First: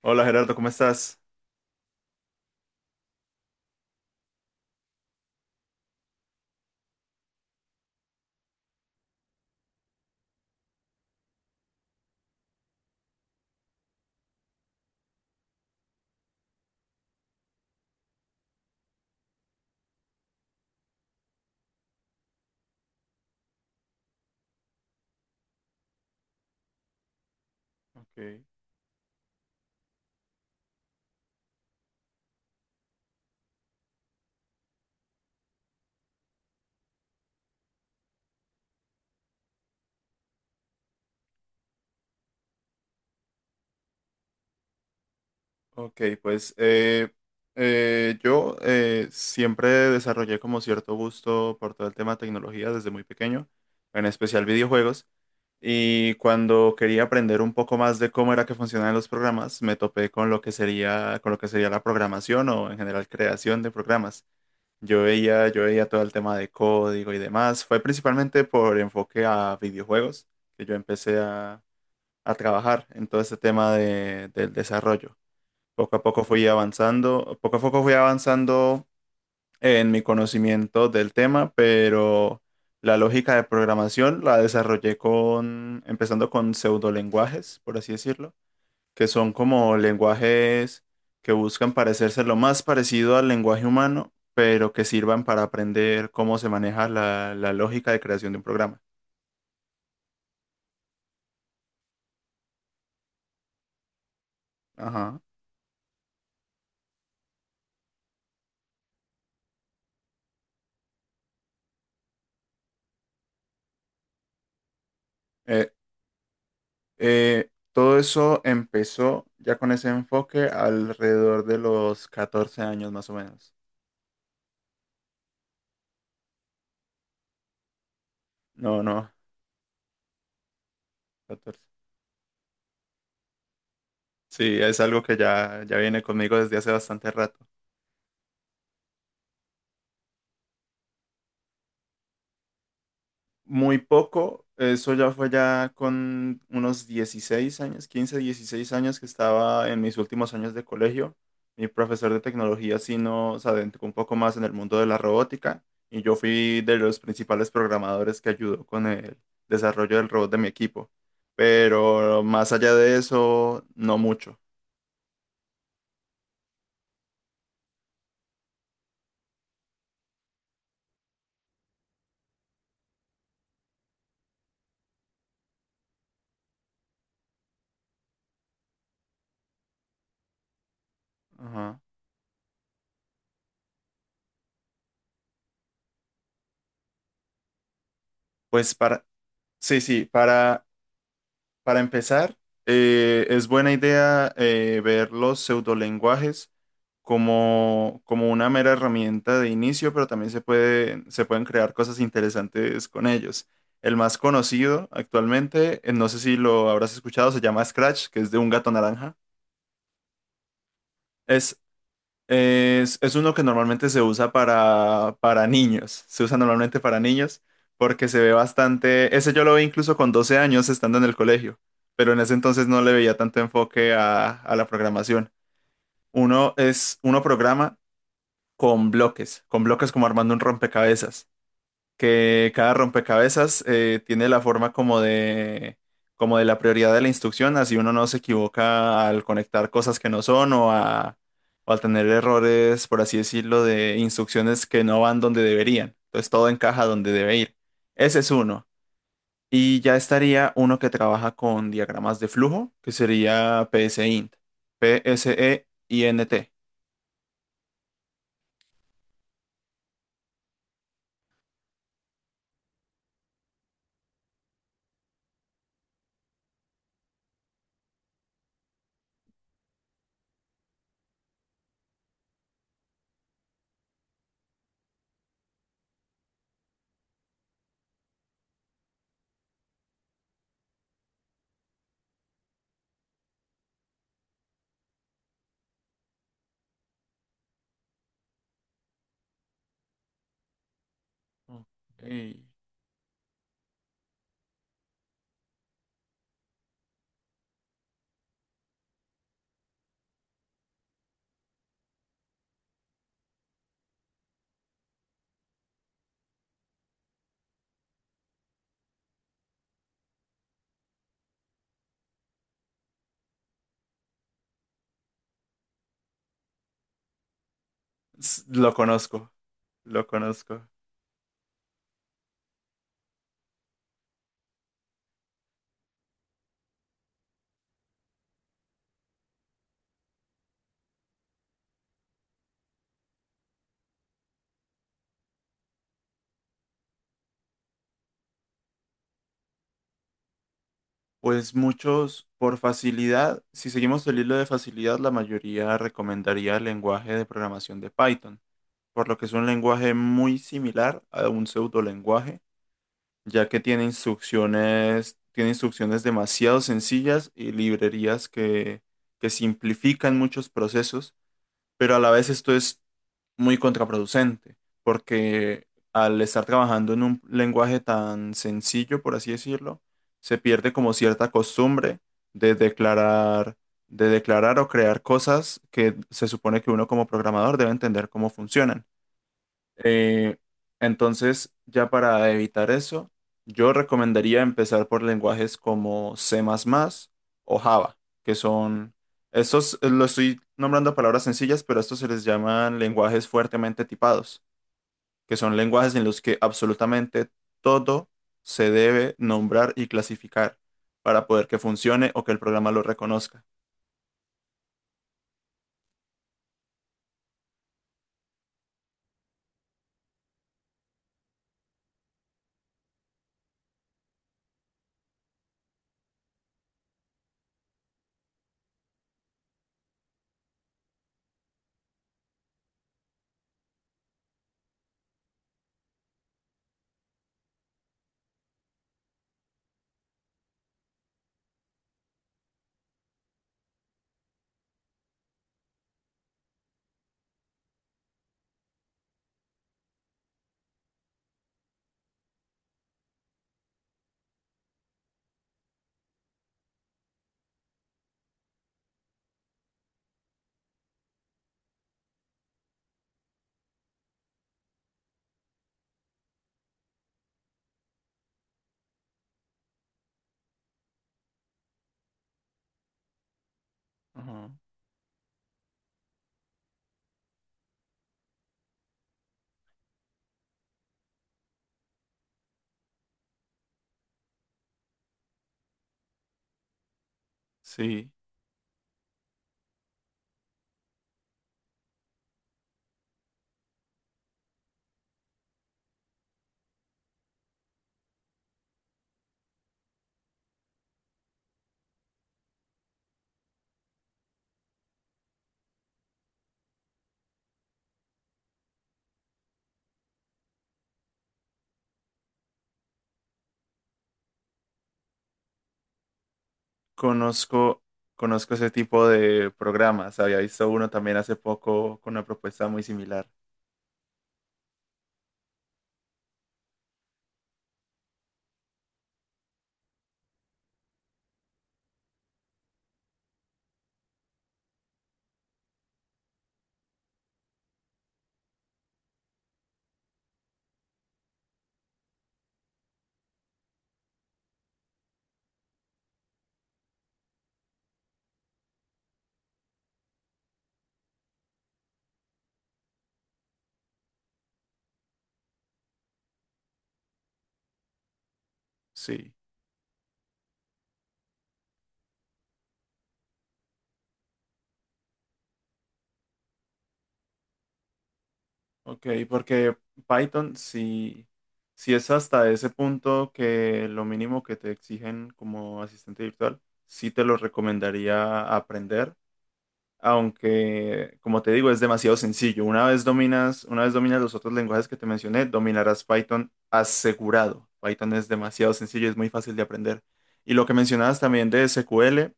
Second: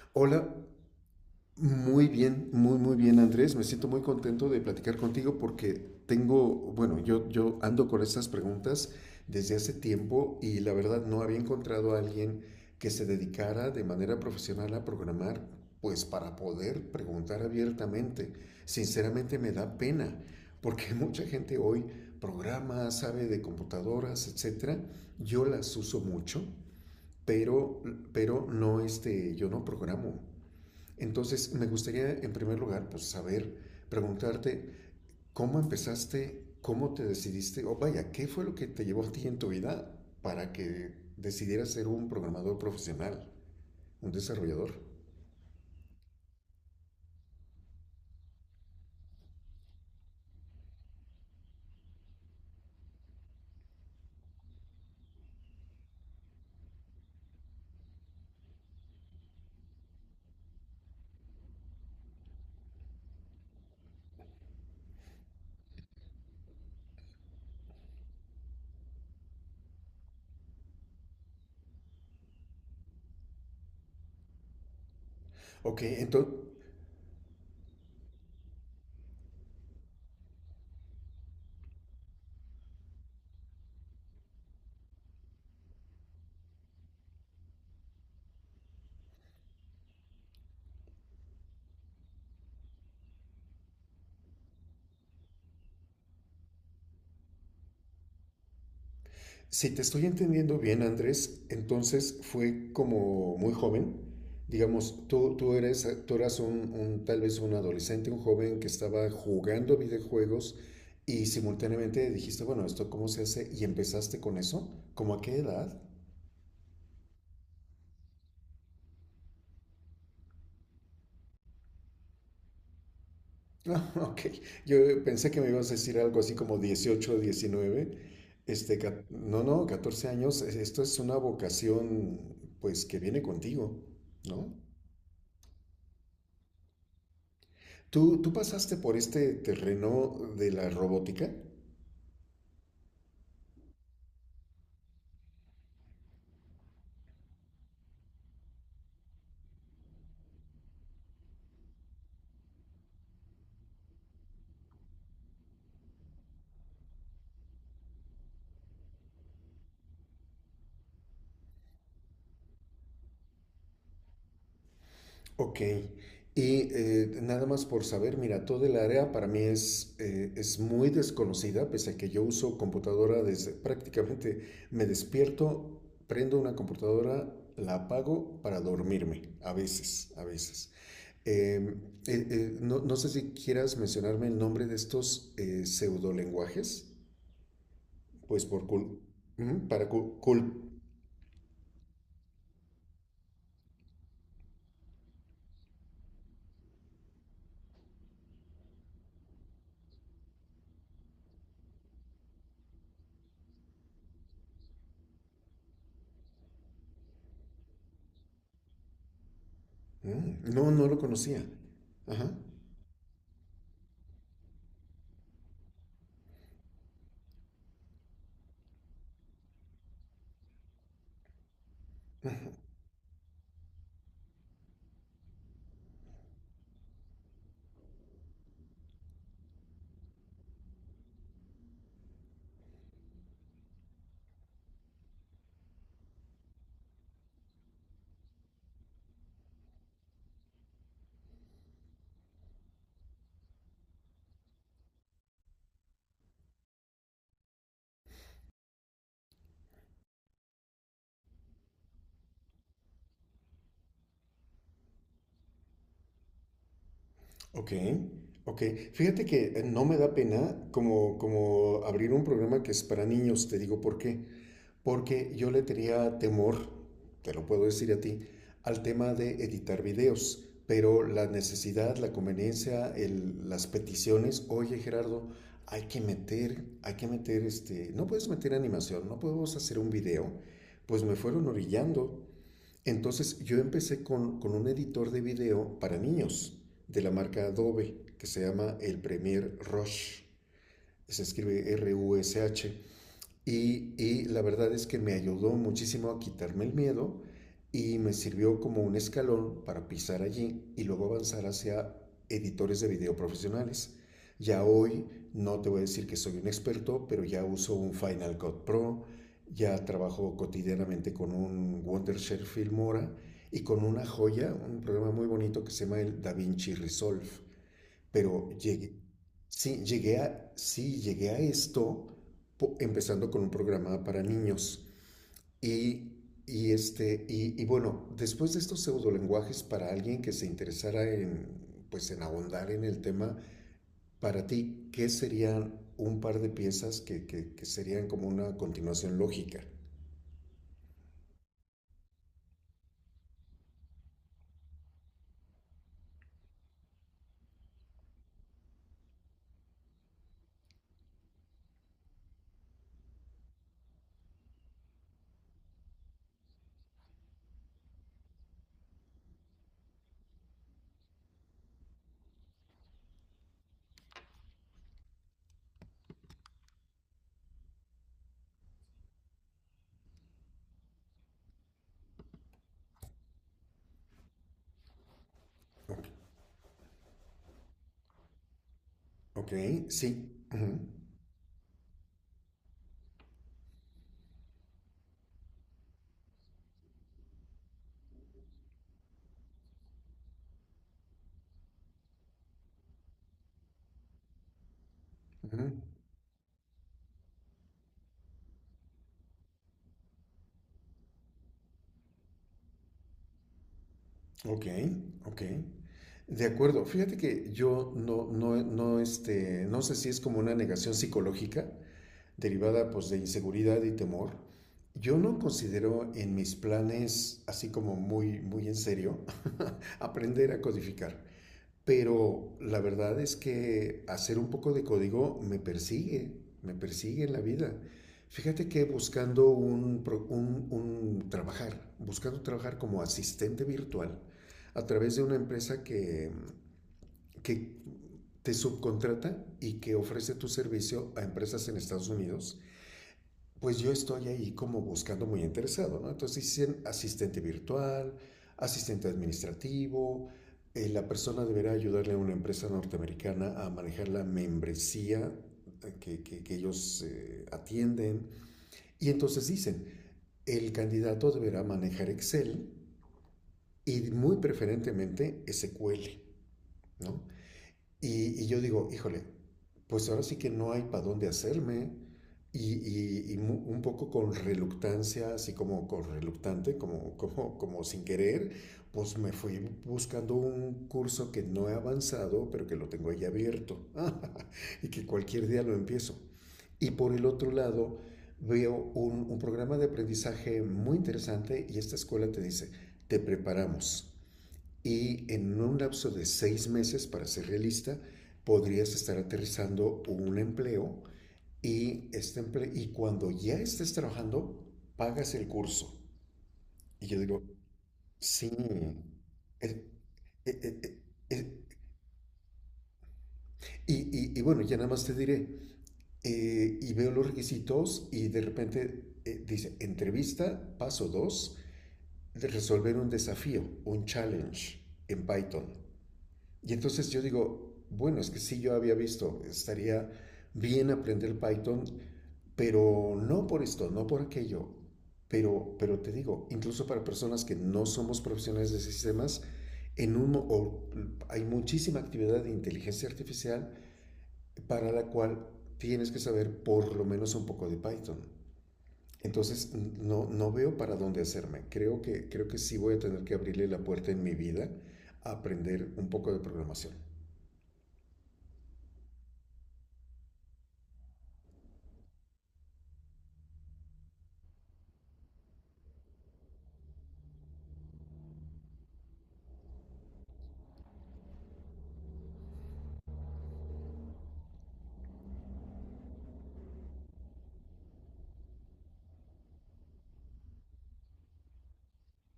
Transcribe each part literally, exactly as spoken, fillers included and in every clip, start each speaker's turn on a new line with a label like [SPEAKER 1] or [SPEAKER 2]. [SPEAKER 1] Hola
[SPEAKER 2] Hola,
[SPEAKER 1] Gerardo, ¿cómo estás?
[SPEAKER 2] muy bien, muy, muy bien, Andrés. Me siento muy contento de platicar contigo porque tengo, bueno, yo, yo ando con estas preguntas desde hace tiempo y la verdad no había encontrado a alguien que se dedicara de manera profesional a programar, pues para poder preguntar abiertamente. Sinceramente me da pena porque mucha gente hoy programa, sabe de computadoras, etcétera. Yo las uso mucho, pero,
[SPEAKER 1] Okay,
[SPEAKER 2] pero no, este, yo no programo. Entonces, me gustaría en primer lugar pues, saber, preguntarte, ¿cómo empezaste? ¿Cómo te decidiste? O vaya, ¿qué fue lo que te llevó a ti en tu vida para que decidieras ser un programador profesional, un desarrollador?
[SPEAKER 1] ok, pues eh, eh, yo eh, siempre desarrollé como cierto gusto por todo el tema de tecnología desde muy pequeño, en especial videojuegos, y cuando quería aprender un poco más de cómo era que funcionaban los programas, me topé con lo que sería, con lo que sería la programación o en general creación de programas. Yo veía, yo veía todo el tema de código y demás. Fue principalmente por enfoque a videojuegos que yo empecé a trabajar en todo este tema de- del desarrollo.
[SPEAKER 2] Ok,
[SPEAKER 1] Poco a poco
[SPEAKER 2] entonces.
[SPEAKER 1] fui avanzando, poco a poco fui avanzando en mi conocimiento del tema, pero la lógica de programación la desarrollé con, empezando con pseudolenguajes, por así decirlo, que son como lenguajes que buscan parecerse lo más parecido al lenguaje humano, pero que sirvan para aprender cómo se maneja la, la lógica de creación de un programa.
[SPEAKER 2] Si te estoy entendiendo bien, Andrés, entonces fue como muy joven. Digamos,
[SPEAKER 1] Ajá.
[SPEAKER 2] tú, tú eres, tú eras un, un- tal vez un adolescente, un joven que estaba jugando videojuegos y simultáneamente dijiste, bueno, ¿esto cómo se hace? Y empezaste con eso. ¿Cómo a qué
[SPEAKER 1] Eh,
[SPEAKER 2] edad?
[SPEAKER 1] Eh, todo eso empezó ya con ese enfoque alrededor de los catorce años más o menos.
[SPEAKER 2] Ah, ok. Yo pensé que me ibas a decir algo así como dieciocho, diecinueve. Este,
[SPEAKER 1] No,
[SPEAKER 2] ca-
[SPEAKER 1] no.
[SPEAKER 2] no, no, catorce años. e, Esto es una
[SPEAKER 1] Catorce.
[SPEAKER 2] vocación, pues, que viene contigo, ¿no?
[SPEAKER 1] Sí, es algo que ya, ya viene conmigo desde hace bastante rato.
[SPEAKER 2] ¿Tú, tú pasaste por este terreno de la robótica?
[SPEAKER 1] Muy poco. Eso ya fue ya con unos dieciséis años, quince dieciséis años que estaba en mis últimos años de colegio. Mi profesor de tecnología sí nos adentró un poco más en el mundo de la robótica y yo fui de los principales programadores que ayudó con el desarrollo del robot de mi equipo. Pero más allá de eso, no mucho.
[SPEAKER 2] Ok. Y eh, nada más por saber, mira, todo el área para mí es, eh, es muy desconocida, pese a que yo uso computadora desde prácticamente me despierto, prendo una computadora, la apago para dormirme, a veces, a veces. Eh,
[SPEAKER 1] Ajá.
[SPEAKER 2] eh, eh, no, no sé si quieras mencionarme el nombre de estos eh, pseudolenguajes, pues por
[SPEAKER 1] Pues
[SPEAKER 2] cul-
[SPEAKER 1] para,
[SPEAKER 2] ujú,
[SPEAKER 1] sí,
[SPEAKER 2] para
[SPEAKER 1] sí,
[SPEAKER 2] cul- cul-
[SPEAKER 1] para Para empezar, eh, es buena idea eh, ver los pseudolenguajes como, como una mera herramienta de inicio, pero también se puede, se pueden crear cosas interesantes con ellos. El más conocido actualmente, eh, no sé si lo habrás escuchado, se llama Scratch, que es de un gato naranja.
[SPEAKER 2] Mm. No, no lo conocía.
[SPEAKER 1] Es
[SPEAKER 2] Ajá.
[SPEAKER 1] es, es uno que normalmente se usa para, para niños, se usa normalmente para niños porque se ve bastante, ese yo lo vi incluso con doce años estando en el colegio, pero en ese entonces no le veía tanto enfoque a, a la programación. Uno es, uno programa con bloques, con bloques como armando un rompecabezas que cada rompecabezas eh, tiene la forma como de, como de la prioridad de la instrucción, así uno no se equivoca al conectar cosas que no son o, a, o al tener errores, por así decirlo, de instrucciones que no van donde deberían. Entonces todo encaja donde debe ir. Ese es uno. Y ya estaría uno que trabaja con diagramas de flujo, que sería PSEINT. P S E I N T.
[SPEAKER 2] Ok, ok. Fíjate que eh, no me da pena como, como abrir un programa que es para niños, te digo por qué. Porque yo le tenía temor, te lo puedo decir a ti, al tema de editar videos. Pero la necesidad, la conveniencia, el- las peticiones, oye Gerardo, hay que meter, hay que meter este, no puedes meter animación, no podemos hacer un video. Pues me fueron orillando. Entonces yo empecé con, con un editor de video para niños de la marca Adobe que se llama el Premiere Rush. Se escribe
[SPEAKER 1] Ok.
[SPEAKER 2] R-U-S-H. Y, y la verdad es que me ayudó muchísimo a quitarme el miedo y me sirvió como un escalón para pisar allí y luego avanzar hacia editores de video profesionales. Ya hoy no te voy a decir que soy un experto, pero ya uso un Final Cut Pro, ya trabajo cotidianamente con un Wondershare Filmora y con una joya, un programa muy bonito que se llama el DaVinci Resolve.
[SPEAKER 1] S-
[SPEAKER 2] Pero
[SPEAKER 1] Lo
[SPEAKER 2] llegué,
[SPEAKER 1] conozco,
[SPEAKER 2] sí,
[SPEAKER 1] lo
[SPEAKER 2] llegué a,
[SPEAKER 1] conozco.
[SPEAKER 2] sí, llegué a esto po- empezando con un programa para niños. Y, y este, y, y bueno, después de estos pseudolenguajes, para alguien que se interesara en, pues, en ahondar en el tema, para ti, ¿qué serían un par de piezas que, que- que serían como una continuación lógica?
[SPEAKER 1] Pues muchos, por facilidad, si seguimos el hilo de facilidad, la mayoría recomendaría el lenguaje de programación de Python, por lo que es un lenguaje muy similar a un pseudolenguaje, ya que tiene instrucciones, tiene instrucciones demasiado sencillas y librerías que, que simplifican muchos procesos, pero a la vez esto es muy contraproducente, porque al estar trabajando en un lenguaje tan sencillo, por así decirlo, se pierde como cierta costumbre de declarar, de declarar, o crear cosas que
[SPEAKER 2] Ok,
[SPEAKER 1] se supone que uno como programador debe entender cómo funcionan.
[SPEAKER 2] ok, sí.
[SPEAKER 1] Eh,
[SPEAKER 2] Ujú,
[SPEAKER 1] entonces, ya para evitar eso, yo recomendaría empezar por lenguajes como C más más o Java, que son, estos eh, lo estoy nombrando palabras sencillas, pero estos se les llaman lenguajes fuertemente tipados, que son
[SPEAKER 2] ujú.
[SPEAKER 1] lenguajes en los que absolutamente todo se debe nombrar y clasificar para poder que funcione o que el programa lo reconozca.
[SPEAKER 2] Ok, ok. De acuerdo. Fíjate que yo no, no, no, este, no sé si es como una negación psicológica derivada pues de inseguridad y temor. Yo no considero en mis planes, así como muy, muy en serio, aprender a codificar. Pero la verdad es que hacer un poco de código me persigue, me persigue en la vida. Fíjate que buscando un, un- un trabajar, buscando trabajar como asistente virtual a través de una empresa que, que te subcontrata y que ofrece tu servicio a empresas en Estados Unidos, pues yo estoy ahí como buscando muy interesado, ¿no? Entonces dicen asistente virtual, asistente administrativo, eh, la persona deberá ayudarle a una empresa norteamericana a manejar la membresía eh, que, que- que ellos eh, atienden. Y entonces dicen, el candidato deberá manejar Excel y muy
[SPEAKER 1] Ajá.
[SPEAKER 2] preferentemente S Q L, ¿no? Y, y yo digo, híjole, pues ahora sí que no hay para dónde hacerme. Y, y- y mu- un poco con reluctancia, así como con reluctante, como, como, como sin
[SPEAKER 1] Sí.
[SPEAKER 2] querer, pues me fui buscando un curso que no he avanzado, pero que lo tengo ahí abierto. Y que cualquier día lo empiezo. Y por el otro lado, veo un, un programa de aprendizaje muy interesante y esta escuela te dice, te preparamos y en un lapso de seis meses, para ser realista, podrías estar aterrizando un empleo y, este empleo y cuando ya estés trabajando, pagas el curso. Y yo digo,
[SPEAKER 1] Conozco,
[SPEAKER 2] sí.
[SPEAKER 1] conozco ese tipo de
[SPEAKER 2] eh,
[SPEAKER 1] programas. Había
[SPEAKER 2] eh,
[SPEAKER 1] visto
[SPEAKER 2] eh,
[SPEAKER 1] uno
[SPEAKER 2] eh,
[SPEAKER 1] también hace
[SPEAKER 2] eh,
[SPEAKER 1] poco con una propuesta muy similar.
[SPEAKER 2] y, y- y bueno, ya nada más te diré, eh, y veo los requisitos y de repente eh, dice, entrevista, paso dos de resolver un desafío, un challenge en Python. Y entonces yo digo, bueno, es que sí yo había visto, estaría bien aprender Python, pero no por esto, no por aquello. Pero, pero te digo, incluso para personas que no somos profesionales de sistemas, en un, o, hay muchísima actividad de inteligencia artificial para la cual tienes que saber por lo menos un poco de Python.
[SPEAKER 1] Sí,
[SPEAKER 2] Entonces, no, no veo para dónde hacerme. Creo que, creo que sí voy a tener que abrirle la puerta en mi vida a aprender un poco de programación.
[SPEAKER 1] ok, porque Python sí, sí es hasta ese punto que lo mínimo que te exigen como asistente virtual, sí te lo recomendaría aprender aunque como te digo es demasiado sencillo. Una vez dominas, una vez dominas los otros lenguajes que te mencioné, dominarás Python asegurado. Python es demasiado sencillo, es muy fácil de aprender. Y lo que mencionabas también de SQL,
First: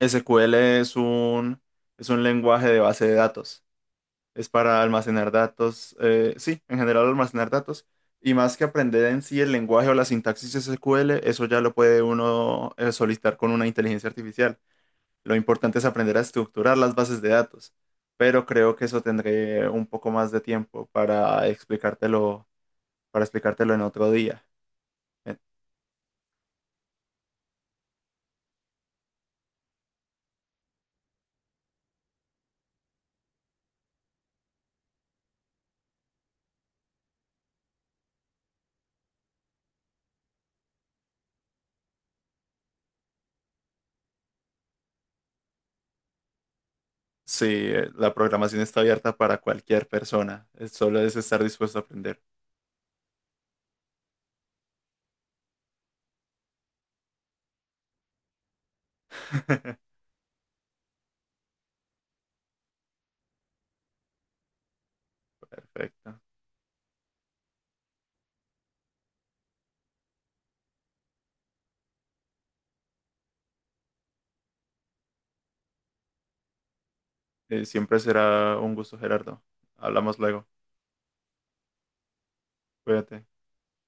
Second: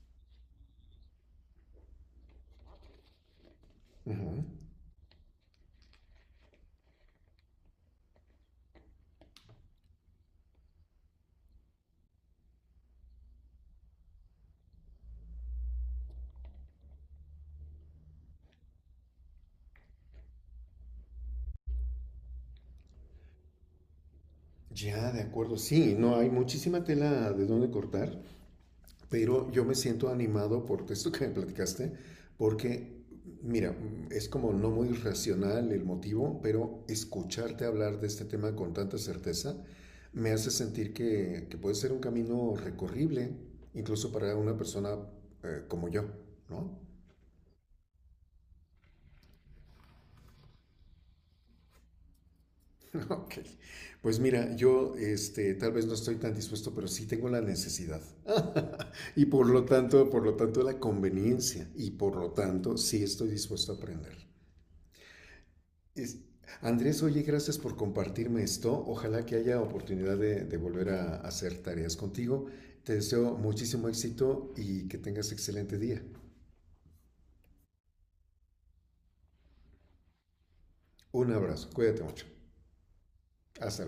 [SPEAKER 1] SQL es un, es un lenguaje de base de datos.
[SPEAKER 2] Uh -huh.
[SPEAKER 1] Es para almacenar datos, eh, sí, en general almacenar datos. Y más que aprender en sí el lenguaje o la sintaxis de S Q L, eso ya lo puede uno eh, solicitar con una inteligencia artificial. Lo importante es aprender a estructurar las bases de datos, pero creo que eso tendré un poco más de tiempo para explicártelo, para explicártelo, en otro día.
[SPEAKER 2] Ya, de
[SPEAKER 1] Eh,
[SPEAKER 2] acuerdo, sí, no hay muchísima tela de dónde cortar, pero yo me siento animado por esto que me platicaste, porque, mira, es como no muy racional el motivo, pero escucharte hablar de este tema con tanta certeza me hace sentir que, que puede ser un camino recorrible, incluso para una persona eh, como yo, ¿no?
[SPEAKER 1] Sí, eh, la programación está abierta para cualquier persona, eh, solo es estar dispuesto a aprender.
[SPEAKER 2] Ok, pues mira, yo este, tal vez no estoy tan dispuesto, pero sí tengo la necesidad. Y por lo tanto, por lo tanto, la conveniencia. Y por lo tanto, sí estoy dispuesto a aprender. Es-
[SPEAKER 1] Perfecto.
[SPEAKER 2] Andrés, oye, gracias por compartirme esto. Ojalá que haya oportunidad de, de volver a hacer tareas contigo. Te deseo muchísimo éxito y que tengas excelente día.
[SPEAKER 1] Eh, siempre será un gusto, Gerardo. Hablamos luego.
[SPEAKER 2] Un abrazo, cuídate mucho.
[SPEAKER 1] Cuídate.
[SPEAKER 2] Hasta